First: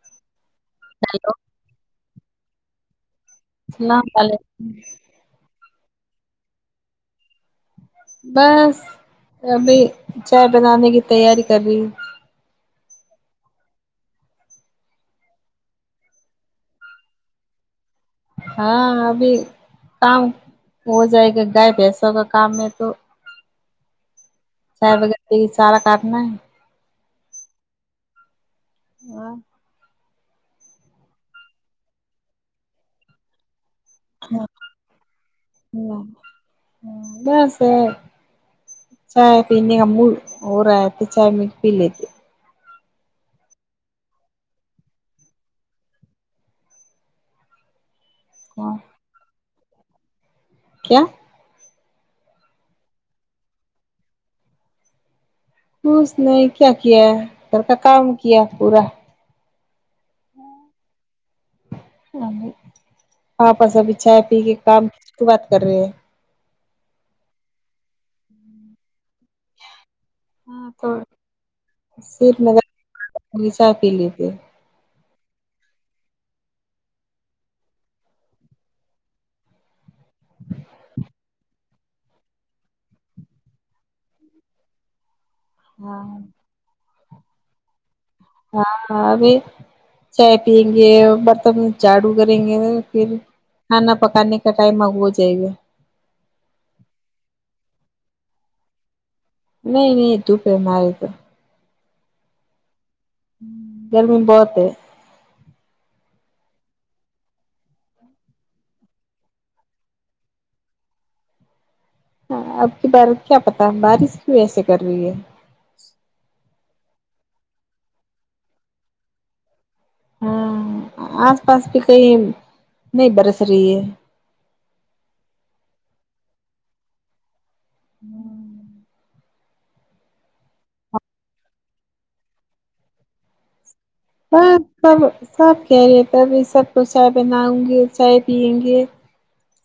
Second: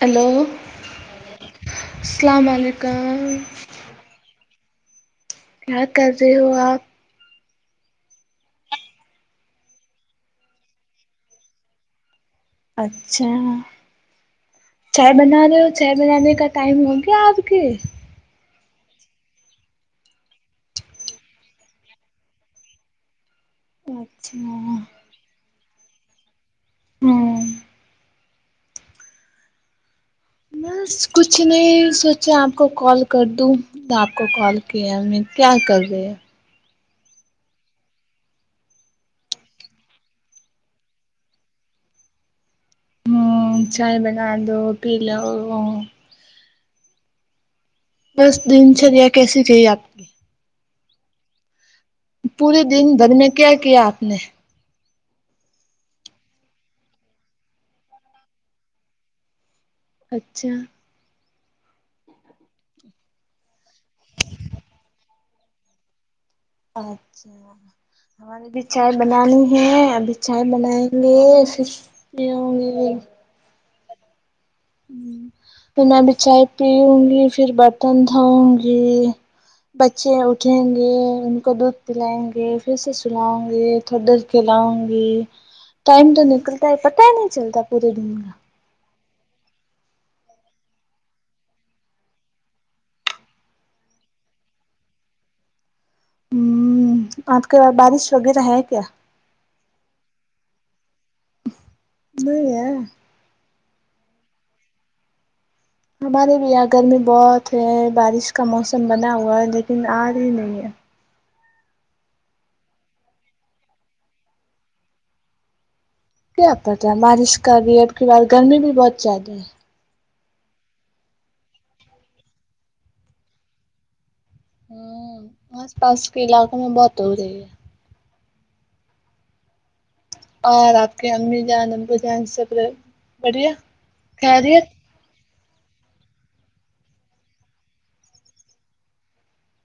hello hello السلام علیکم السلام علیکم کیا کر رہے ہو آپ بس ابھی چائے بنانے کی تیاری کر رہی ہوں اچھا چائے بنا رہے ہو چائے بنانے کا ٹائم ہو گیا آپ کے ہاں ابھی کام ہو جائے گا گائے بھینسوں کا کام میں تو اچھا یہ سارا کرنا ہے ہے اور بس کچھ نہیں سوچا آپ کو کال کر دوں دب آپ کو کال کیا ابھی کیا کر رے وں بس چائے پینے کا موڈ اور اے تو چائے میں پی لیتی ہوں چائے بنا دو پی لو ہوں دس ہاں دنچریا کیسی چاہیے اب کیا پورے دن گھر میں کیا کیا آپ نے بس نہیں کیا کیا گھر کا کام کیا پورا اچھا ہاں بس ابھی چائے پی کے کام کے بات کر رہے ہیں اچھا ہمارے بھی چائے بنانی ہے ابھی چائے ہاں بنائیں تو گے سشتی ہونگی وہیسا پی لیجئے تو میں ابھی چائے پیوں گی پھر برتن دھوں گی بچے اٹھیں گے ان کو دودھ پلائیں گے پھر سے سلاؤں گے ٹھاڈر کھلاؤنگی ٹائم ہاں تو نکلتا ہے پتا ہی نہیں چلتا پورے دن ہاں ہاں ابھی چائے پئیں گے برتن جھاڑو کریں گے پھر کھانا پکانے کا ٹائم اب ہو جائے گا ہوں آپ کے وہاں بارش وغیرہ ہے کیا نہیں نہیں دھوپ ہے ہمآرے تو نہیں ہے گرمی بہت ہے ہمارے بھی یہاں گرمی بہت ہے بارش کا موسم بنا ہوا ہے لیکن آ ری نہیں ہے ہاں اب کی بار کیا پتا بارش کیوں ایسے کر رہی ہے کیا پتا بارش کا بھی اب کی بار گرمی بھی بہت زیادہ ہے ہاں آس پاس بھی کہیں نہیں برس رہی ہے ہاں آس پاس کے علاقوں میں بہت ہو رہی ہے یاں اور آپ کے امی جان ابو جان سب بڑھیا سب خیریت سب سب خیریت ہے تبھی سب کو چائے بناؤ گی چائے پیئیں گے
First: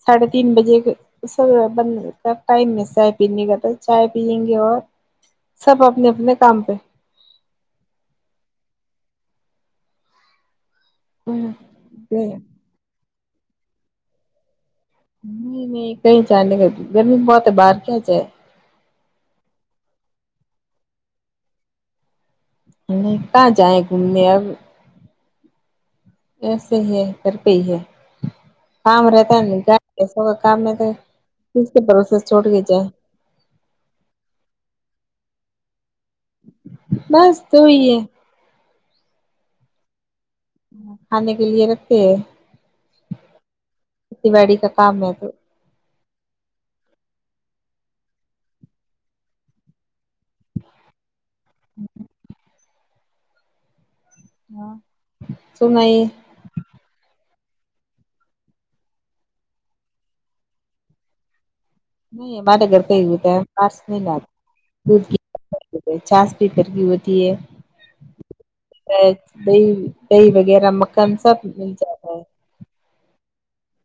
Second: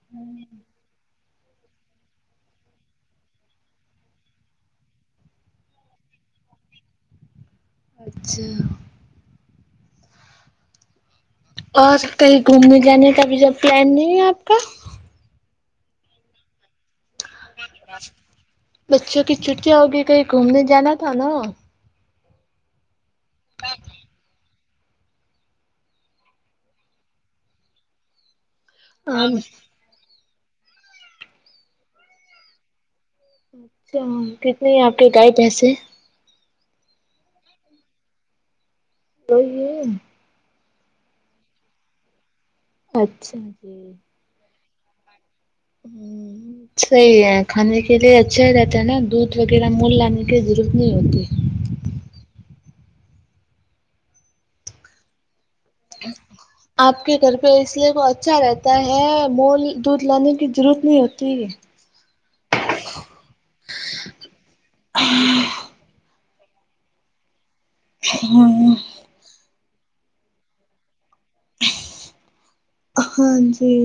ساڑھے تین بجے گئے سر بند ٹائم میں چائے پینے کا تو چائے پیئیں گے اور سب اپنے اپنے کام پہ اچھا اور کہیں نہیں گھومنے جانے کا ب اھی جو پلان نہیں ہے آپ کا نہیں نہیں کہیں جانے کا نہیں گرمی بہت ہے باہر کیا جائے بچوں کی چھٹیاں ہوگئی کہیں گھومنے جانا تھا نا نہیں کہاں جائیں گھومنے اب کیسے ہے گھر پہ ہی ہے کام رہتا نہیں اچھا کیا ایسا کا کام ہے تو کس کے بھروسہ چھوڑ کے جائے چار کتنے ہیں آپ کے گئے پیسے بس دو ہی ہے دو ہی ہے کھانے کے لیے رکھتے ہیں اچھا جی بڑی کا کام ہے تو ہوں صحیح ہے کھانے کے لیے اچھا ہی رہتا ہے نا دودھ وغیرہ مول لانے کی ضرورت نہیں ہوتی [inaudible] اور سنائے آپ کے گھر پہ اس لیے وہ اچھا رہتا ہے مول دودھ لانے کی ضرورت نہیں ہوتی نہیں ہمارے گھر پر ہوتا ہے پاس نہیں لاتے دھ کی چاس بھی ادھر کی ہوتی ہے [unintelligible] ہوں ہوں ا دہی دہی وغیرہ مکھن سب مل جاتا ہے ہاں جی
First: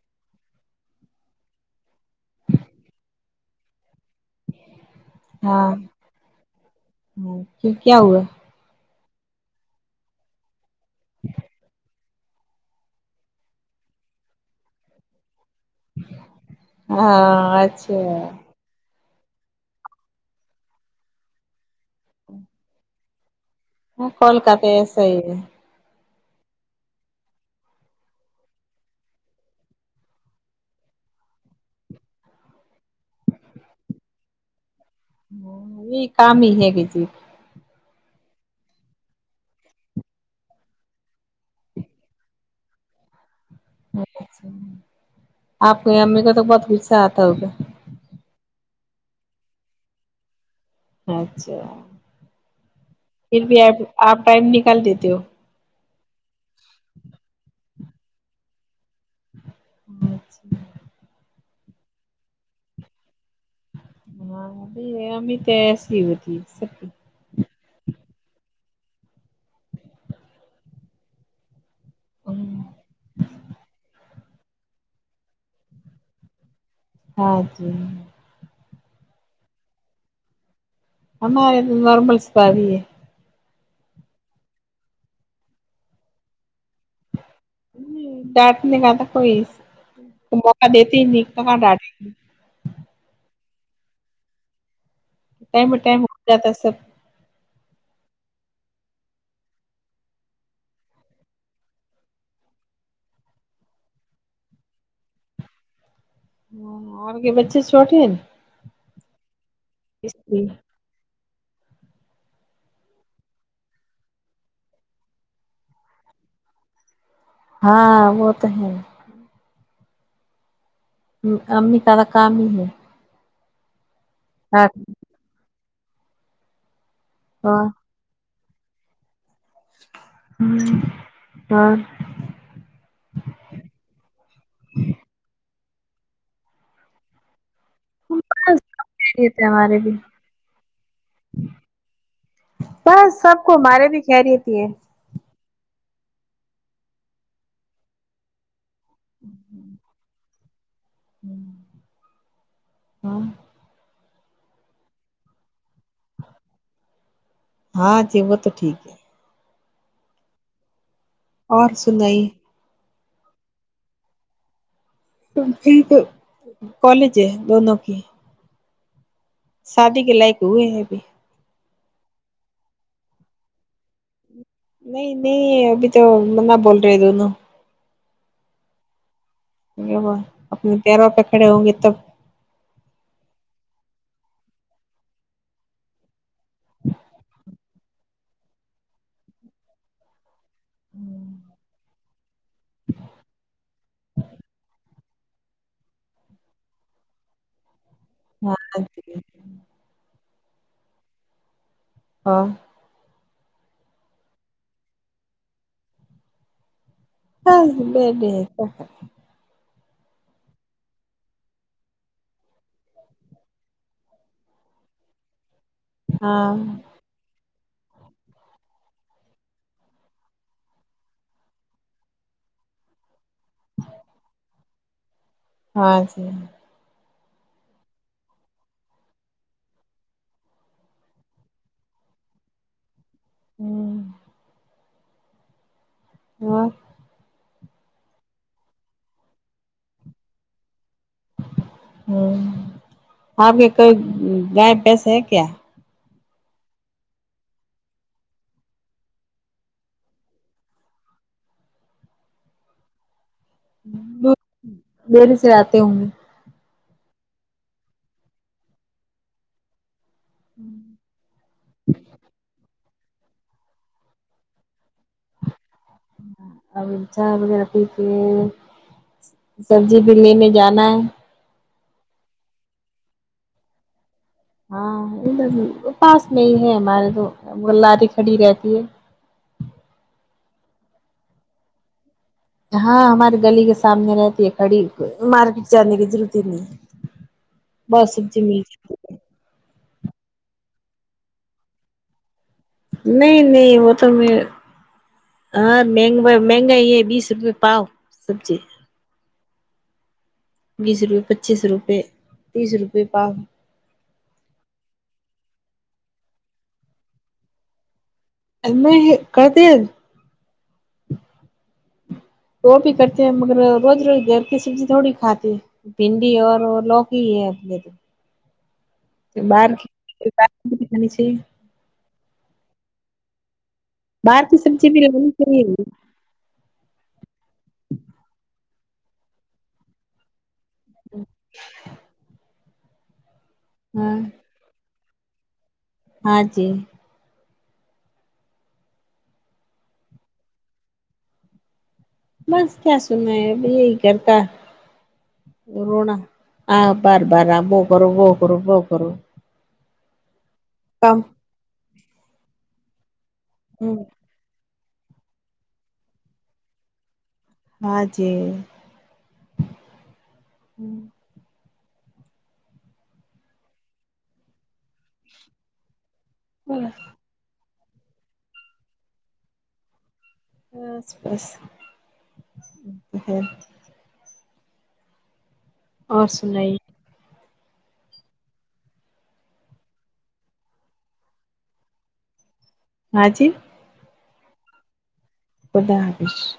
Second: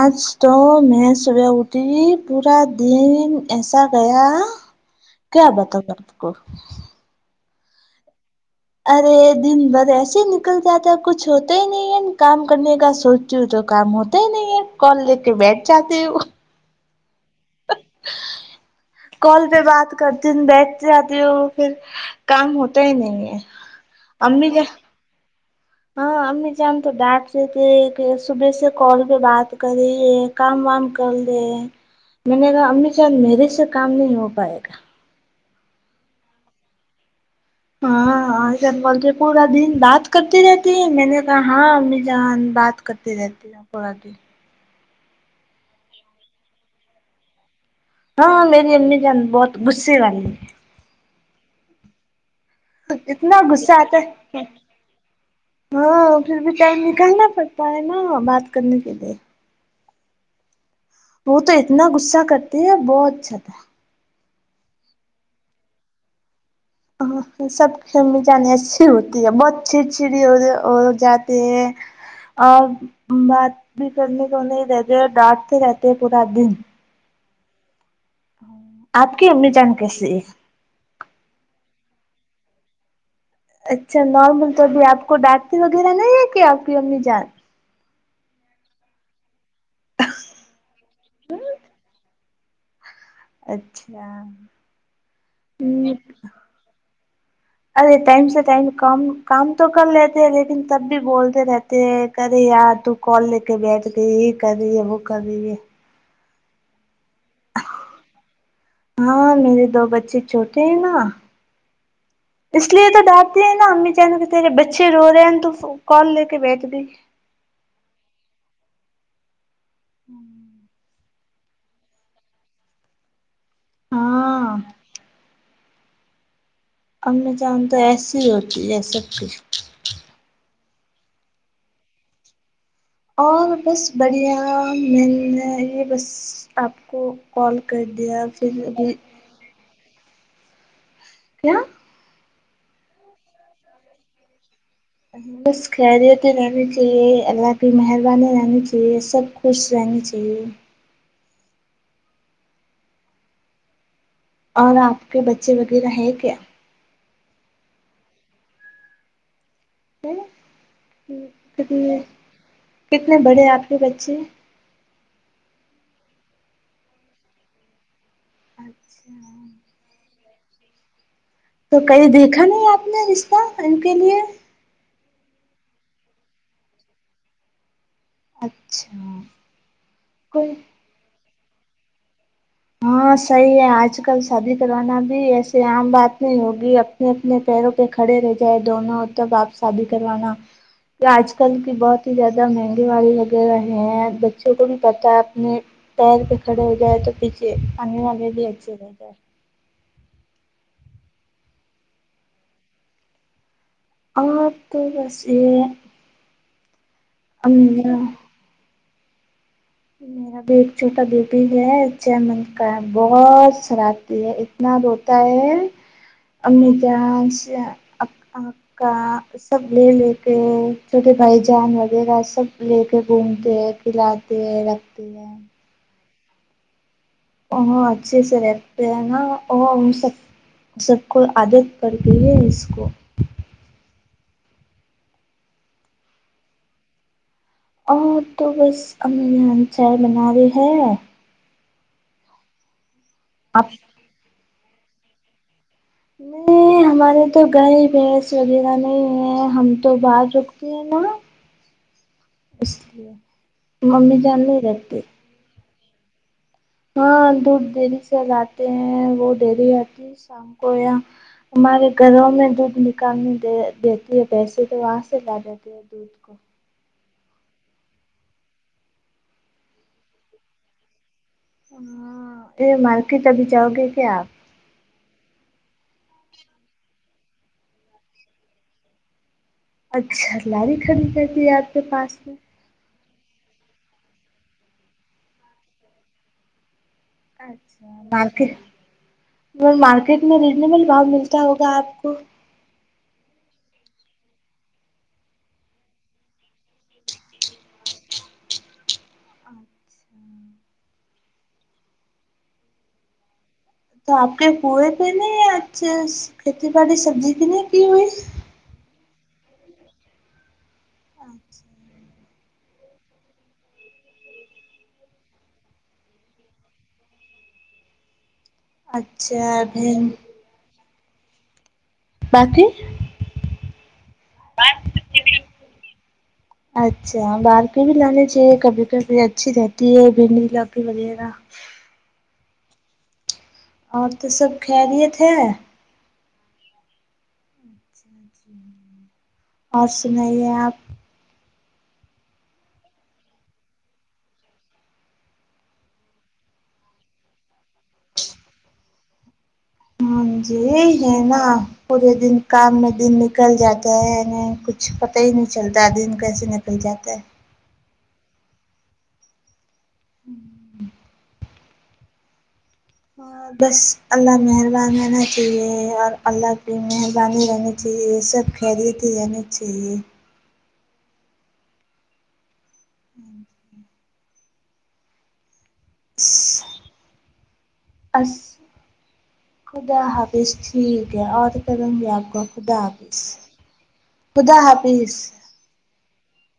آج تو میں صبح اٹھی پورا دن ایسا گیا ہاں کیا بتاؤں آپ کو ہاں کیوں کیا ہوا ارے دن بھر ایسے ہی نکل جاتا ہے کچھ ہوتا ہی نہیں ہے کام کرنے کا سوچتی ہوں تو کام ہوتا ہی نہیں ہے کال لے کے بیٹھ جاتی ہوں ہاں اچھا کال پہ بات کرتے بیٹھ جاتے ہو پھر کام ہوتا ہی نہیں ہے ہاں کال امی کا کیا تو ایسا ہی ہے ہاں امی جان تو ڈانٹ رہی تھے کہ صبح سے کال پہ بات کر رہی ہے کام وام کر لے میں نے کہا امی جان میرے سے کام نہیں ہو پائے گا یہ کام ہی ہے بزی ہاں س بولتے پورا دن بات کرتے رہتی ہے میں نے کہا ہاں امی جان بات کرتی رہتی ہے پورا دن آپ کی امی کا تو بہت غصہ آتا ہوگا ہاں میری امی جان بہت غصے والی ہے اچھا ہے پھر اتنا بھی آ غصہ آتا آپ ہے ٹائم نکال دیتے ہو ہاں پھر بھی ٹائم نکالنا پڑتا ہے نا بات کرنے کے لیے اچھا وہ تو اتنا غصہ کرتی ہے بہت اچھا تھا ہاں امی تو ایسی ہوتی ہے سبکی آں سب کی امی جان ایسی ہوتی ہے بہت چڑچڑی ہو جات ہو جاتی ہیں ا بات بھی کرنے کو نہیں دیتے ہے ڈانٹتے رہتے ہیں پورا دن ہاں جی آپ کی امی جان کیسی ہے ہمارے تو نارمل سب ہی ہے اچھا نارمل تو ابھی آپ کو ڈانٹتی وغیرہ نہیں ہے کیا آپ کی امی جان ہوں ڈانٹنے کا تھا کوئی موقع دیتے ہی نہیں تو کہاں ڈانٹے گی اچھا ٹائم پ ٹائم ہو جاتا ہے سب ارے ٹائم سے پہلے کام کام تو کر لیتے ہیں لیکن تب بھی بولتے رہتے تے کر رہی ار تو کال لے کے بیٹھ گئی یہ کر رہی ہے وہ کر رہی ہے ہون اور آپ کے بچے چھوٹے ہیں ہاں میرے دو اس بچے لیے چھوٹے ہیں نا اس لیے تو دانٹتی ہیں نا امی جان کہ ترے بچے رو رہے ہیں تو ف وہ کال لے کے بیٹھ گئی ہاں وہ تو ہے امی سارا کام ہی ہے ہاں ٹھا امی جان اور تو ایسی ہوتی ہے سب کی ہوں اور اور بس بڑھیا مل رہے بس آپ کو کال کر دیا پھر بھی تمارے بھی کیا بس سب کو ہمارے بھی خیریت ہی ہے بس خیریت ہی رہنی چاہیے اللہ کی مہربانی رہنی چا ہیے سب خوش رہنا چاہیے ہاں اور آپ کے بچے وغیرہ ہے کیا ہاں جی وہ تو ٹھیک ہے کتنے ہاں اور کتنے سنائیے کتنے بڑے آپ کے بچے تم بھی کالج ہے دونوں کی اچھا شادی کے لائق ہوئے ہیں ابھی تو کہیں دیکھا نہیں آپ نے رشتہ ان کے لیے نہیں نہیں ابھی تو نہ بول رہے دونوں اچھا نہیں وہ کوئی اپنے پیروں پہ کھڑے ہوں گے تب ہاں صحیح ہے آج کل شادی کروانا بھی ایسے عام بات نہیں ہوگی اپنے اپنے پیروں پہ کھڑے رہ جائے دونوں تب آپ شادی کروانا یہ آج کل بھی بہت ہی زیادہ مہنگے والے لگے رہے ہیں بچوں کو بھی بتا ہے اپنے پیر پہ کھڑے ہو جائے تو پیچھے آنے والے بھی ہاں اچھے رہ جاے ہاں آپ کو بس یہ ہاں جی [unintelligible] میرا بھی ایک چھوٹا بیبی ہے چھ منتھ کا ہے بہت شرارتی ہے اتنا روتا ہے ہاں امی جان سے آپ کا سب لے لے کے چھوٹے بھائی جان وغیرہ سب لے کے گھومتے ہیں پھرا تے ہے رکھتے ہے ہاں جی او ہاں اچھے سے رہتے ہیں نا اور ان سب سب کو عادت پڑ گئی ہے اس کو ہوں اور امی تو بس اپنے من چائی بنا رہی ہے ہم ہاں آپ بیٹے گیپ ٹیسٹ ہے کیا نہیں ہمارے تو گائی بھینس وغیرہ نہیں ہے ہم تو بازک نا اس لیے ممی جان نہیں رکھتی دیر سے ات تے انگے ہاں دودھ دن سے لاتے ہیں وہ ٹیری ڈیری اتی سی شام کو یہاں ہمارے گھروں میں دھوپ نک ک دے دیتی ہے پیسے تو وہاں سے لا دیتی ہے دودھ کو چائی ابھی پیے سبزی بھی لینے جانا ہے ہاں پھر مارکیٹ ابھی جاؤ گے کیا آپ ہاں ادھر پاس میں ہی ہے ہمارے تو لاری کھڑی رہتی ہے اچھا لاری کھڑی کرتی ہے آپ کے پاس میں ہاں ہماریے گلی کے سامنے رہتی ہے کھڑی مارکیٹ جانے کی ضرورت ہی نہیں ہے بس سبزی ملی وہ مارکیٹ میں ریزنیبل بھاؤ ملتا ہوگا اپ کو نہیں نہیں وہ تو میں ہاں مہگ مہنگا یہ بھی سبزی پاؤ سبزی بیس روپے پچیس روپے تیس روپئے پاؤ تو آپ کے پورے فین یا اچھے کھیتی باڑی سبزی کی نہیں ہوتی ہوئی ایم اے ہیں کرتے اد وہ بھی کرتے ہیں مگر روز روز گھر کی سبزی تھوڑی کھاتے ہے بھنڈی اور لوک ہی ہے اب میں کو پھر اچھا بار بھین پھر بار تھی اتنی سی باقی باہر کی سبزی بھی ریگولر فریر ہوگی اچھا باہر کی بھی لانا چاہیے کبھی کبھی بھنڈی اچھی لک وغیرہ اور ہاں تو سب خریت ہے ہاں جی اور سنائیے آپ بس کیا سنایے ابھی یہی کر تا رونا آ بار بار اپ وہ کرو وہ کرو وہ کرو ہاں جی یہی ہے کم نا کام میں پورے دن نکل جاتا ہے ن کچھ کچھ پتاہ ہی نہیں چلتا دن کیسے نکل جاتا ہے ہاں جی اور بس اللہ مہربان ہونا چاہیے اور اللہ کی مر پانی رہنی چاہیے یہ سب خیریت ہی رہنی چاہیے بس بس وہ تو ہے اور سنائی اس خدا حافظ ٹھیک ہے اور کروں گی آپ کو خدا حافظ ہاں جی خدا حافظ خدا حفظ